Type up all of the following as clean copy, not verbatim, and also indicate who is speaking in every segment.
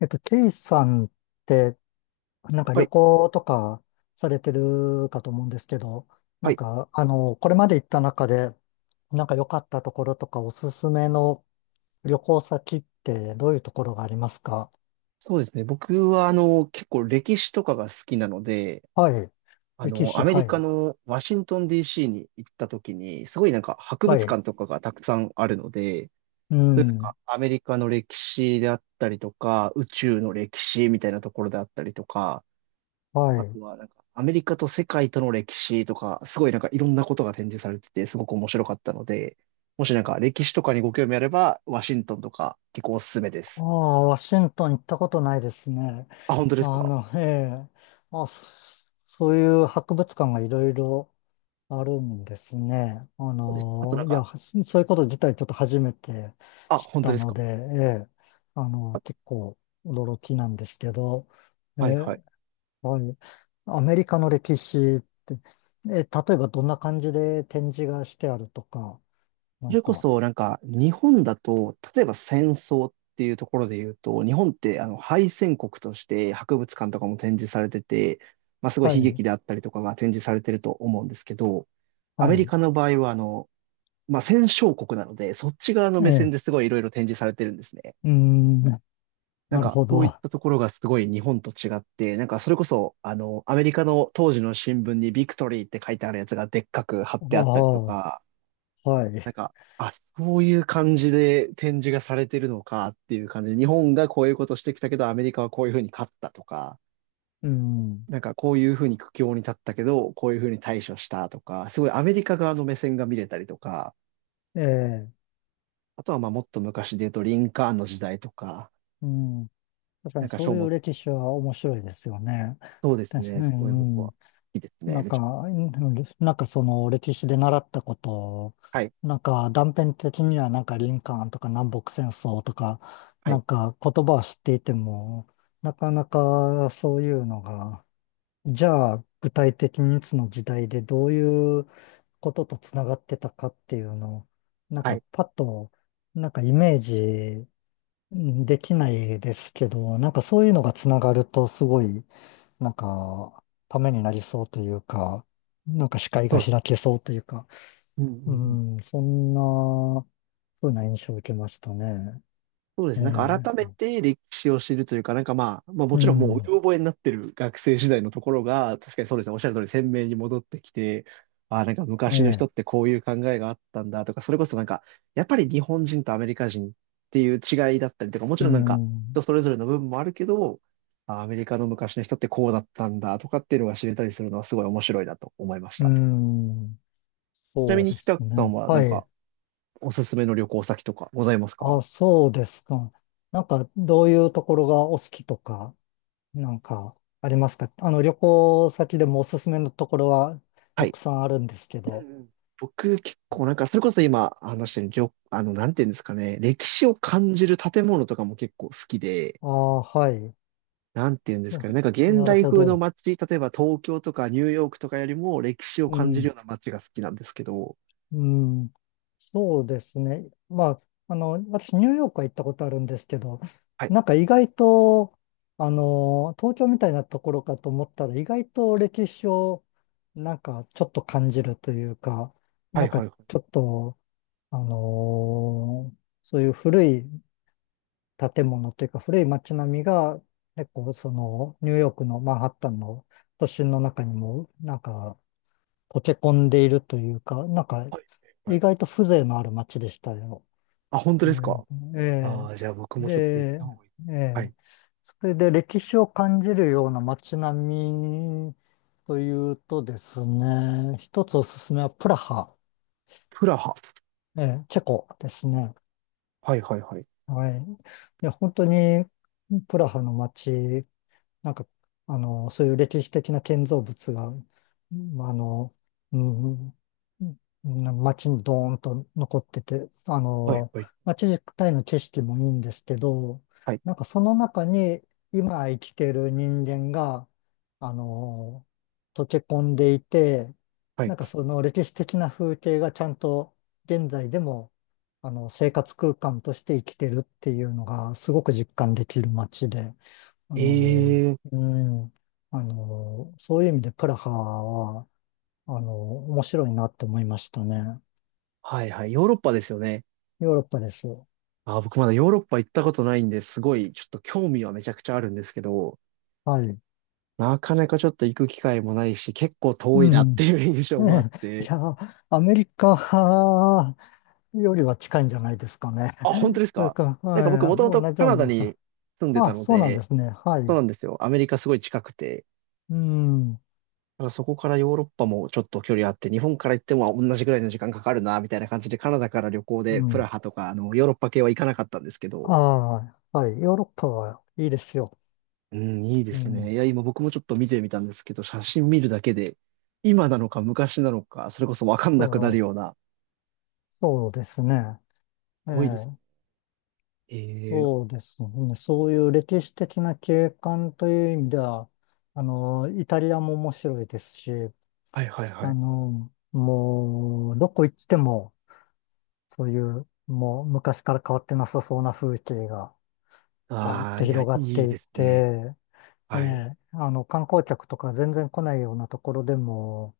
Speaker 1: ケイさんって、なんか
Speaker 2: は
Speaker 1: 旅
Speaker 2: い、
Speaker 1: 行とかされてるかと思うんですけど、な
Speaker 2: は
Speaker 1: ん
Speaker 2: い、
Speaker 1: か、あの、これまで行った中で、なんか良かったところとかおすすめの旅行先ってどういうところがありますか？
Speaker 2: そうですね。僕は、結構歴史とかが好きなので、
Speaker 1: はい。歴史、
Speaker 2: アメ
Speaker 1: は
Speaker 2: リカ
Speaker 1: い。
Speaker 2: のワシントン DC に行った時に、すごいなんか博
Speaker 1: は
Speaker 2: 物
Speaker 1: い。
Speaker 2: 館とかがたくさんあるので、
Speaker 1: う
Speaker 2: そういうなん
Speaker 1: ん。
Speaker 2: かアメリカの歴史であったりとか、宇宙の歴史みたいなところであったりとか、
Speaker 1: は
Speaker 2: あと
Speaker 1: い。
Speaker 2: はなんかアメリカと世界との歴史とか、すごいなんかいろんなことが展示されてて、すごく面白かったので、もしなんか歴史とかにご興味あれば、ワシントンとか結構おすすめで
Speaker 1: あ
Speaker 2: す。
Speaker 1: あ、ワシントン行ったことないですね。
Speaker 2: あ、本当です
Speaker 1: あ
Speaker 2: か？
Speaker 1: の、ええ。あ、そういう博物館がいろいろあるんですね。
Speaker 2: そうです。あとなん
Speaker 1: いや、
Speaker 2: か、
Speaker 1: はそういうこと自体ちょっと初めて
Speaker 2: あ、
Speaker 1: 知っ
Speaker 2: 本当
Speaker 1: た
Speaker 2: です
Speaker 1: の
Speaker 2: か。
Speaker 1: で、ええ、結構驚きなんですけど、え
Speaker 2: はいはい。
Speaker 1: え、はい。アメリカの歴史って、ええ、例えばどんな感じで展示がしてあるとか、な
Speaker 2: そ
Speaker 1: ん
Speaker 2: れこ
Speaker 1: か、
Speaker 2: そ、なんか、日本だと、例えば戦争っていうところで言うと、日本って、敗戦国として博物館とかも展示されてて、まあ、すごい
Speaker 1: は
Speaker 2: 悲
Speaker 1: い、
Speaker 2: 劇であったりとかが展示されてると思うんですけど、ア
Speaker 1: は
Speaker 2: メリ
Speaker 1: い、
Speaker 2: カの場合は、まあ、戦勝国なので、そっち側の
Speaker 1: え
Speaker 2: 目線
Speaker 1: え、
Speaker 2: ですごいいろいろ展示されてるんですね。
Speaker 1: うーん、
Speaker 2: なん
Speaker 1: なる
Speaker 2: か、
Speaker 1: ほ
Speaker 2: そ
Speaker 1: ど。
Speaker 2: ういっ
Speaker 1: あ
Speaker 2: たところがすごい日本と違って、なんか、それこそ、アメリカの当時の新聞にビクトリーって書いてあるやつがでっかく貼ってあったりと
Speaker 1: あ、
Speaker 2: か、
Speaker 1: はい、
Speaker 2: なんか、あ、そういう感じで展示がされてるのかっていう感じで、日本がこういうことしてきたけど、アメリカはこういうふうに勝ったとか、
Speaker 1: うん、
Speaker 2: なんかこういうふうに苦境に立ったけど、こういうふうに対処したとか、すごいアメリカ側の目線が見れたりとか、
Speaker 1: ええ、
Speaker 2: あとはまあもっと昔で言うとリンカーンの時代とか、
Speaker 1: うん。確か
Speaker 2: な
Speaker 1: に
Speaker 2: んか
Speaker 1: そ
Speaker 2: 書
Speaker 1: ういう
Speaker 2: 物、
Speaker 1: 歴史は面白いですよね。
Speaker 2: そうです
Speaker 1: 確か
Speaker 2: ね、
Speaker 1: に、
Speaker 2: そういうことは、
Speaker 1: う
Speaker 2: 好
Speaker 1: ん、
Speaker 2: きです
Speaker 1: な
Speaker 2: ね、
Speaker 1: ん
Speaker 2: め
Speaker 1: か、
Speaker 2: ちゃ、
Speaker 1: うん、なんかその歴史で習ったことを、
Speaker 2: はい、
Speaker 1: なんか断片的にはなんかリンカーンとか南北戦争とか、
Speaker 2: は
Speaker 1: な
Speaker 2: い、
Speaker 1: んか言葉は知っていても、なかなかそういうのが、じゃあ具体的にいつの時代でどういうこととつながってたかっていうのを、なん
Speaker 2: はい、
Speaker 1: かパッと、なんかイメージできないですけど、なんかそういうのがつながるとすごいなんか、ためになりそうというか、なんか視界
Speaker 2: そ
Speaker 1: が
Speaker 2: うで
Speaker 1: 開
Speaker 2: す。
Speaker 1: けそうというか、
Speaker 2: うんうん
Speaker 1: う
Speaker 2: うん、
Speaker 1: ん、そんな風な印象を受けましたね。
Speaker 2: そうです
Speaker 1: え
Speaker 2: ね。なんか改め
Speaker 1: え、
Speaker 2: て歴史を知るというか、なんかまあ、まあも
Speaker 1: う
Speaker 2: ちろんもうう
Speaker 1: ん、
Speaker 2: ろ覚えになってる学生時代のところが、確かにそうですね。おっしゃる通り鮮明に戻ってきて、ああ、なんか
Speaker 1: え
Speaker 2: 昔の人
Speaker 1: え、
Speaker 2: ってこういう考えがあったんだとか、それこそなんか、やっぱり日本人とアメリカ人っていう違いだったりとか、もち
Speaker 1: う
Speaker 2: ろんなんか人
Speaker 1: ん、
Speaker 2: それぞれの部分もあるけど、ああアメリカの昔の人ってこうだったんだとかっていうのが知れたりするのはすごい面白いなと思いまし
Speaker 1: う
Speaker 2: た。
Speaker 1: ん、
Speaker 2: ちな
Speaker 1: そ
Speaker 2: み
Speaker 1: う
Speaker 2: に、
Speaker 1: で
Speaker 2: ひた
Speaker 1: す
Speaker 2: くさん
Speaker 1: ね。
Speaker 2: はな
Speaker 1: は
Speaker 2: んか
Speaker 1: い。
Speaker 2: おすすめの旅行先とかございます
Speaker 1: あ、
Speaker 2: か？
Speaker 1: そうですか。なんか、どういうところがお好きとか、なんか、ありますか？あの、旅行先でもおすすめのところは
Speaker 2: は
Speaker 1: た
Speaker 2: い。
Speaker 1: くさんあるんですけ
Speaker 2: う
Speaker 1: ど。
Speaker 2: んうん。僕結構なんか、それこそ今話してる旅、なんていうんですかね、歴史を感じる建物とかも結構好きで、
Speaker 1: ああ、はい。
Speaker 2: なんていうんです
Speaker 1: あ、
Speaker 2: かね、なんか現
Speaker 1: なる
Speaker 2: 代
Speaker 1: ほ
Speaker 2: 風の
Speaker 1: ど。
Speaker 2: 街、例えば東京とかニューヨークとかよりも歴史を
Speaker 1: う
Speaker 2: 感じる
Speaker 1: ん。
Speaker 2: ような街が好きなんですけど、
Speaker 1: うん、そうですね。まあ、あの、私、ニューヨークは行ったことあるんですけど、
Speaker 2: はい、
Speaker 1: なんか意外と、あの、東京みたいなところかと思ったら、意外と歴史を、なんかちょっと感じるというか、
Speaker 2: は
Speaker 1: な
Speaker 2: い
Speaker 1: んか
Speaker 2: はいはい。
Speaker 1: ちょっと、あのそういう古い建物というか、古い街並みが、結構、その、ニューヨークのマンハッタンの都心の中にも、なんか、溶け込んでいるというか、なんか、
Speaker 2: はいは
Speaker 1: 意
Speaker 2: い。
Speaker 1: 外と風情のある街でしたよ。
Speaker 2: あ、本当
Speaker 1: ニ
Speaker 2: で
Speaker 1: ュ
Speaker 2: す
Speaker 1: ーヨ
Speaker 2: か？
Speaker 1: ーク、え
Speaker 2: あ
Speaker 1: え、
Speaker 2: あー、じゃあ僕もちょっと行っ
Speaker 1: で、
Speaker 2: た方がいい。
Speaker 1: え
Speaker 2: は
Speaker 1: え、
Speaker 2: い。
Speaker 1: それで歴史を感じるような街並みというとですね、一つおすすめはプラハ、
Speaker 2: プラハ。
Speaker 1: ええ、チェコですね。
Speaker 2: はいはいはい。
Speaker 1: はい。いや、本当にプラハの街、なんか、あの、そういう歴史的な建造物が、うん、あの、うん、うん、街にドーンと残ってて、あ
Speaker 2: はい
Speaker 1: の、
Speaker 2: はい。
Speaker 1: 街自体の景色もいいんですけど、
Speaker 2: はい
Speaker 1: なんかその中に今生きてる人間が、あの、溶け込んでいて、
Speaker 2: は
Speaker 1: な
Speaker 2: い。
Speaker 1: んかその歴史的な風景がちゃんと現在でも、あの、生活空間として生きてるっていうのがすごく実感できる街で、あ
Speaker 2: ええ
Speaker 1: の、
Speaker 2: ー、
Speaker 1: うん、あの、そういう意味でプラハは、あの、面白いなって思いましたね。
Speaker 2: はいはい。ヨーロッパですよね。
Speaker 1: ヨーロッパです。
Speaker 2: あ、僕まだヨーロッパ行ったことないんで、すごいちょっと興味はめちゃくちゃあるんですけど、
Speaker 1: はい。
Speaker 2: なかなかちょっと行く機会もないし、結構
Speaker 1: う
Speaker 2: 遠いなって
Speaker 1: ん。
Speaker 2: いう印象もあっ
Speaker 1: ねえ、い
Speaker 2: て。
Speaker 1: や、アメリカよりは近いんじゃないですかね。
Speaker 2: あ、本当 です
Speaker 1: それ
Speaker 2: か？
Speaker 1: か、
Speaker 2: なんか僕
Speaker 1: は
Speaker 2: もとも
Speaker 1: い、
Speaker 2: と
Speaker 1: 同じ
Speaker 2: カ
Speaker 1: よう
Speaker 2: ナ
Speaker 1: な
Speaker 2: ダ
Speaker 1: もんか。
Speaker 2: に住んでた
Speaker 1: あ、
Speaker 2: の
Speaker 1: そうなんで
Speaker 2: で、
Speaker 1: すね。は
Speaker 2: そう
Speaker 1: い。
Speaker 2: なんですよ。アメリカすごい近くて、
Speaker 1: うん。
Speaker 2: ただそこからヨーロッパもちょっと距離あって、日本から行っても同じぐらいの時間かかるな、みたいな感じでカナダから旅行
Speaker 1: う
Speaker 2: でプラ
Speaker 1: ん。
Speaker 2: ハとか、ヨーロッパ系は行かなかったんですけ
Speaker 1: あ
Speaker 2: ど、
Speaker 1: あ、はい。ヨーロッパはいいですよ。
Speaker 2: うん、いいで
Speaker 1: う
Speaker 2: す
Speaker 1: ん。
Speaker 2: ね。いや、今僕もちょっと見てみたんですけど、写真見るだけで、今なのか昔なのか、それこそわかん
Speaker 1: そ
Speaker 2: なくなるよう
Speaker 1: う、
Speaker 2: な、す
Speaker 1: そうですね。え
Speaker 2: ごいです。
Speaker 1: え、
Speaker 2: えー、
Speaker 1: そうですね。そういう歴史的な景観という意味では、あの、イタリアも面白いですし、
Speaker 2: はいはいは
Speaker 1: あ
Speaker 2: い。
Speaker 1: の、もう、どこ行っても、そういう、もう昔から変わってなさそうな風景が、ぼーっ
Speaker 2: ああ、
Speaker 1: と
Speaker 2: いや、
Speaker 1: 広
Speaker 2: い
Speaker 1: がっ
Speaker 2: い
Speaker 1: てい
Speaker 2: ですね。
Speaker 1: て、え
Speaker 2: はい、
Speaker 1: え、あの、観光客とか全然来ないようなところでも、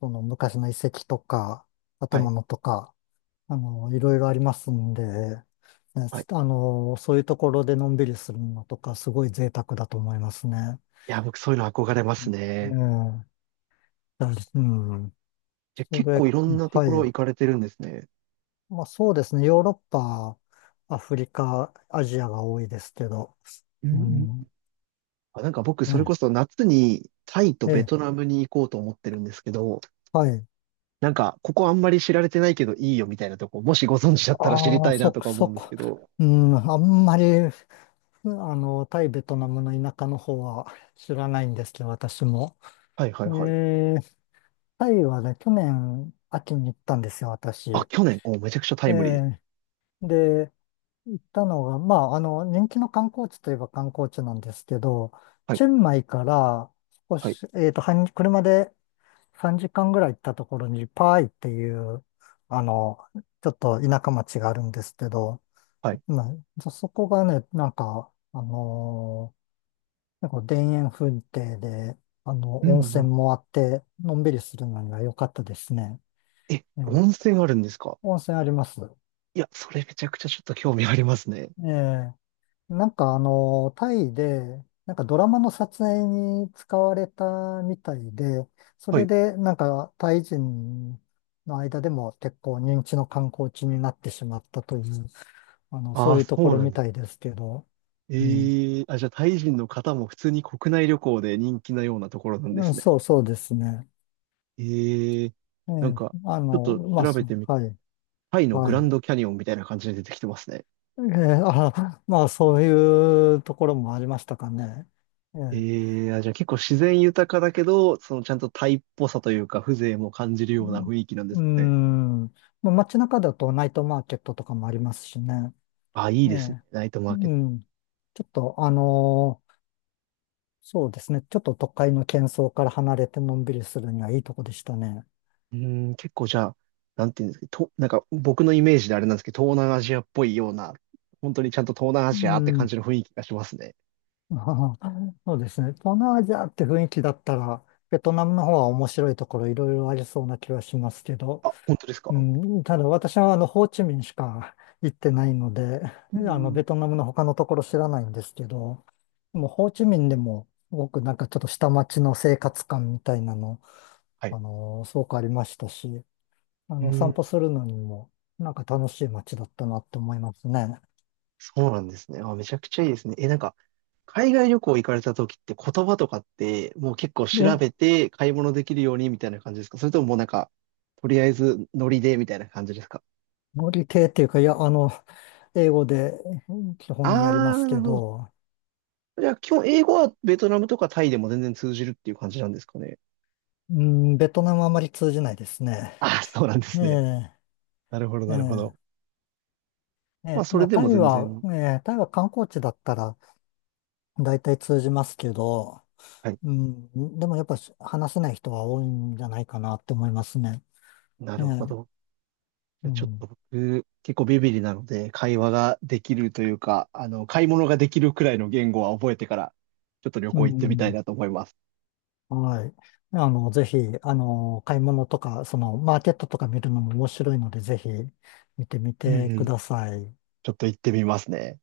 Speaker 1: その昔の遺跡とか、
Speaker 2: は
Speaker 1: 建
Speaker 2: い、
Speaker 1: 物とか、あの、いろいろありますんで、ね、
Speaker 2: はい。
Speaker 1: あ
Speaker 2: い
Speaker 1: の、そういうところでのんびりするのとか、すごい贅沢だと思いますね。
Speaker 2: や、僕そういうの憧れます
Speaker 1: う
Speaker 2: ね。
Speaker 1: ん、だ、うん。
Speaker 2: じゃ、
Speaker 1: そ
Speaker 2: 結構
Speaker 1: れ、
Speaker 2: いろんなと
Speaker 1: は
Speaker 2: ころ行
Speaker 1: い。
Speaker 2: かれてるんですね。
Speaker 1: まあそうですね。ヨーロッパ、アフリカ、アジアが多いですけど。
Speaker 2: うんう
Speaker 1: う
Speaker 2: ん。
Speaker 1: ん。
Speaker 2: あ、なんか僕、それこ
Speaker 1: ね。
Speaker 2: そ夏にタイと
Speaker 1: え
Speaker 2: ベト
Speaker 1: え、
Speaker 2: ナムに行こうと思ってるんですけど、
Speaker 1: はい。
Speaker 2: なんか、ここあんまり知られてないけどいいよみたいなとこ、もしご存知だったら知り
Speaker 1: あ
Speaker 2: た
Speaker 1: あ、
Speaker 2: いな
Speaker 1: そ、
Speaker 2: とか思う
Speaker 1: そ
Speaker 2: んです
Speaker 1: こ。
Speaker 2: けど。
Speaker 1: うん、あんまり、あの、タイ、ベトナムの田舎の方は知らないんですけど、私も。
Speaker 2: はいはい
Speaker 1: え
Speaker 2: はい。
Speaker 1: え、タイはね、去年秋に行ったんですよ、私。
Speaker 2: あ、
Speaker 1: え
Speaker 2: 去年、お、めちゃくちゃタイムリーですね。
Speaker 1: え、で、行ったのが、まあ、あの、人気の観光地といえば観光地なんですけど、
Speaker 2: はい、
Speaker 1: チェンマイから少
Speaker 2: はい、
Speaker 1: し、半車で3時間ぐらい行ったところに、パーイっていう、あの、ちょっと田舎町があるんですけど、
Speaker 2: はい。
Speaker 1: まあ、そこがね、なんか、なんか田園風景で、あ
Speaker 2: う
Speaker 1: の、
Speaker 2: ん、
Speaker 1: 温
Speaker 2: う
Speaker 1: 泉
Speaker 2: ん。
Speaker 1: もあって、のんびりするのには良かったですね。
Speaker 2: え、温泉あるんですか？
Speaker 1: 温泉あります。
Speaker 2: いや、それめちゃくちゃちょっと興味ありますね。
Speaker 1: ええ、なんかあの、タイで、なんかドラマの撮影に使われたみたいで、そ
Speaker 2: は
Speaker 1: れ
Speaker 2: い。
Speaker 1: でなんかタイ人の間でも結構人気の観光地になってしまったという、あの、
Speaker 2: あ
Speaker 1: そう
Speaker 2: あ、
Speaker 1: いう
Speaker 2: そ
Speaker 1: とこ
Speaker 2: う
Speaker 1: ろ
Speaker 2: なん
Speaker 1: み
Speaker 2: で
Speaker 1: た
Speaker 2: す。
Speaker 1: いですけど、うん。
Speaker 2: ええ、あ、じゃあ、タイ人の方も普通に国内旅行で人気なようなところなんで
Speaker 1: うん、
Speaker 2: すね。
Speaker 1: そうそうですね。
Speaker 2: ええ、
Speaker 1: え
Speaker 2: なん
Speaker 1: え、
Speaker 2: か、
Speaker 1: あ
Speaker 2: ちょっ
Speaker 1: の、
Speaker 2: と
Speaker 1: まあ、
Speaker 2: 調
Speaker 1: そ
Speaker 2: べて
Speaker 1: う
Speaker 2: みた
Speaker 1: は
Speaker 2: ら、
Speaker 1: い、
Speaker 2: タイのグ
Speaker 1: は
Speaker 2: ラン
Speaker 1: い。
Speaker 2: ドキャニオンみたいな感じで出てきてますね。
Speaker 1: ええ、あ、まあ、そういうところもありましたかね。ええ、
Speaker 2: ええ、あ、じゃあ結構自然豊かだけど、そのちゃんとタイっぽさというか、風情も感じるような雰囲気なんです
Speaker 1: う
Speaker 2: かね。
Speaker 1: ん。うん、まあ、街中だとナイトマーケットとかもありますしね。
Speaker 2: あ、いい
Speaker 1: え
Speaker 2: ですね。
Speaker 1: え。
Speaker 2: ナイト
Speaker 1: う
Speaker 2: マーケット。
Speaker 1: ん。ちょっと、そうですね。ちょっと都会の喧騒から離れてのんびりするにはいいとこでしたね。
Speaker 2: うーん、結構じゃあ、なんていうんですか、と、なんか僕のイメージであれなんですけど、東南アジアっぽいような、本当にちゃんと東南ア
Speaker 1: う
Speaker 2: ジアって感
Speaker 1: ん。
Speaker 2: じの雰囲気がしますね。
Speaker 1: あー、そうですね。東南アジアって雰囲気だったら、ベトナムの方は面白いところいろいろありそうな気はしますけど、
Speaker 2: あ、本当です
Speaker 1: う
Speaker 2: か？
Speaker 1: ん、ただ私はあのホーチミンしか行ってないので、
Speaker 2: う
Speaker 1: あのベ
Speaker 2: ん、
Speaker 1: トナムの他のところ知らないんですけど、でもホーチミンでもすごくなんかちょっと下町の生活感みたいなの、
Speaker 2: はい。
Speaker 1: あのすごくありましたし、あ
Speaker 2: うー
Speaker 1: の散
Speaker 2: ん、
Speaker 1: 歩するのにもなんか楽しい街だったなって思いますね。
Speaker 2: そうなんですね。あ、めちゃくちゃいいですね。え、なんか、海外旅行行かれた時って言葉とかって、もう結構調
Speaker 1: で、
Speaker 2: べて買い物できるようにみたいな感じですか？それとももうなんか、とりあえずノリでみたいな感じですか？
Speaker 1: 料理系っていうか、いや、あの、英語で、うん、基本やり
Speaker 2: あ
Speaker 1: ま
Speaker 2: ー、
Speaker 1: す
Speaker 2: なる
Speaker 1: け
Speaker 2: ほど。
Speaker 1: ど、
Speaker 2: じゃあ、基本英語はベトナムとかタイでも全然通じるっていう感じなんですかね。
Speaker 1: うん、ベトナムあまり通じないですね。
Speaker 2: あ、そうなんで
Speaker 1: え
Speaker 2: すね。
Speaker 1: え
Speaker 2: なるほど、
Speaker 1: え
Speaker 2: なるほど。
Speaker 1: ええ
Speaker 2: まあ、
Speaker 1: ー、
Speaker 2: そ
Speaker 1: ま
Speaker 2: れ
Speaker 1: あ、
Speaker 2: で
Speaker 1: タ
Speaker 2: も
Speaker 1: イ
Speaker 2: 全
Speaker 1: は、
Speaker 2: 然。
Speaker 1: タイは観光地だったら大体通じますけど、
Speaker 2: はい。
Speaker 1: うん、でもやっぱし話せない人は多いんじゃないかなって思いますね。
Speaker 2: な
Speaker 1: え
Speaker 2: るほ
Speaker 1: ー
Speaker 2: ど。じ
Speaker 1: う
Speaker 2: ゃあちょっ
Speaker 1: ん、
Speaker 2: と僕、結構ビビリなので、会話ができるというか、買い物ができるくらいの言語は覚えてから、ちょっと旅
Speaker 1: う
Speaker 2: 行行ってみたい
Speaker 1: ん、
Speaker 2: なと思います。
Speaker 1: はい。あの、ぜひ、あの、買い物とか、その、マーケットとか見るのも面白いので、ぜひ見てみ
Speaker 2: うん
Speaker 1: て
Speaker 2: う
Speaker 1: く
Speaker 2: ん。
Speaker 1: ださい。
Speaker 2: ちょっと行ってみますね。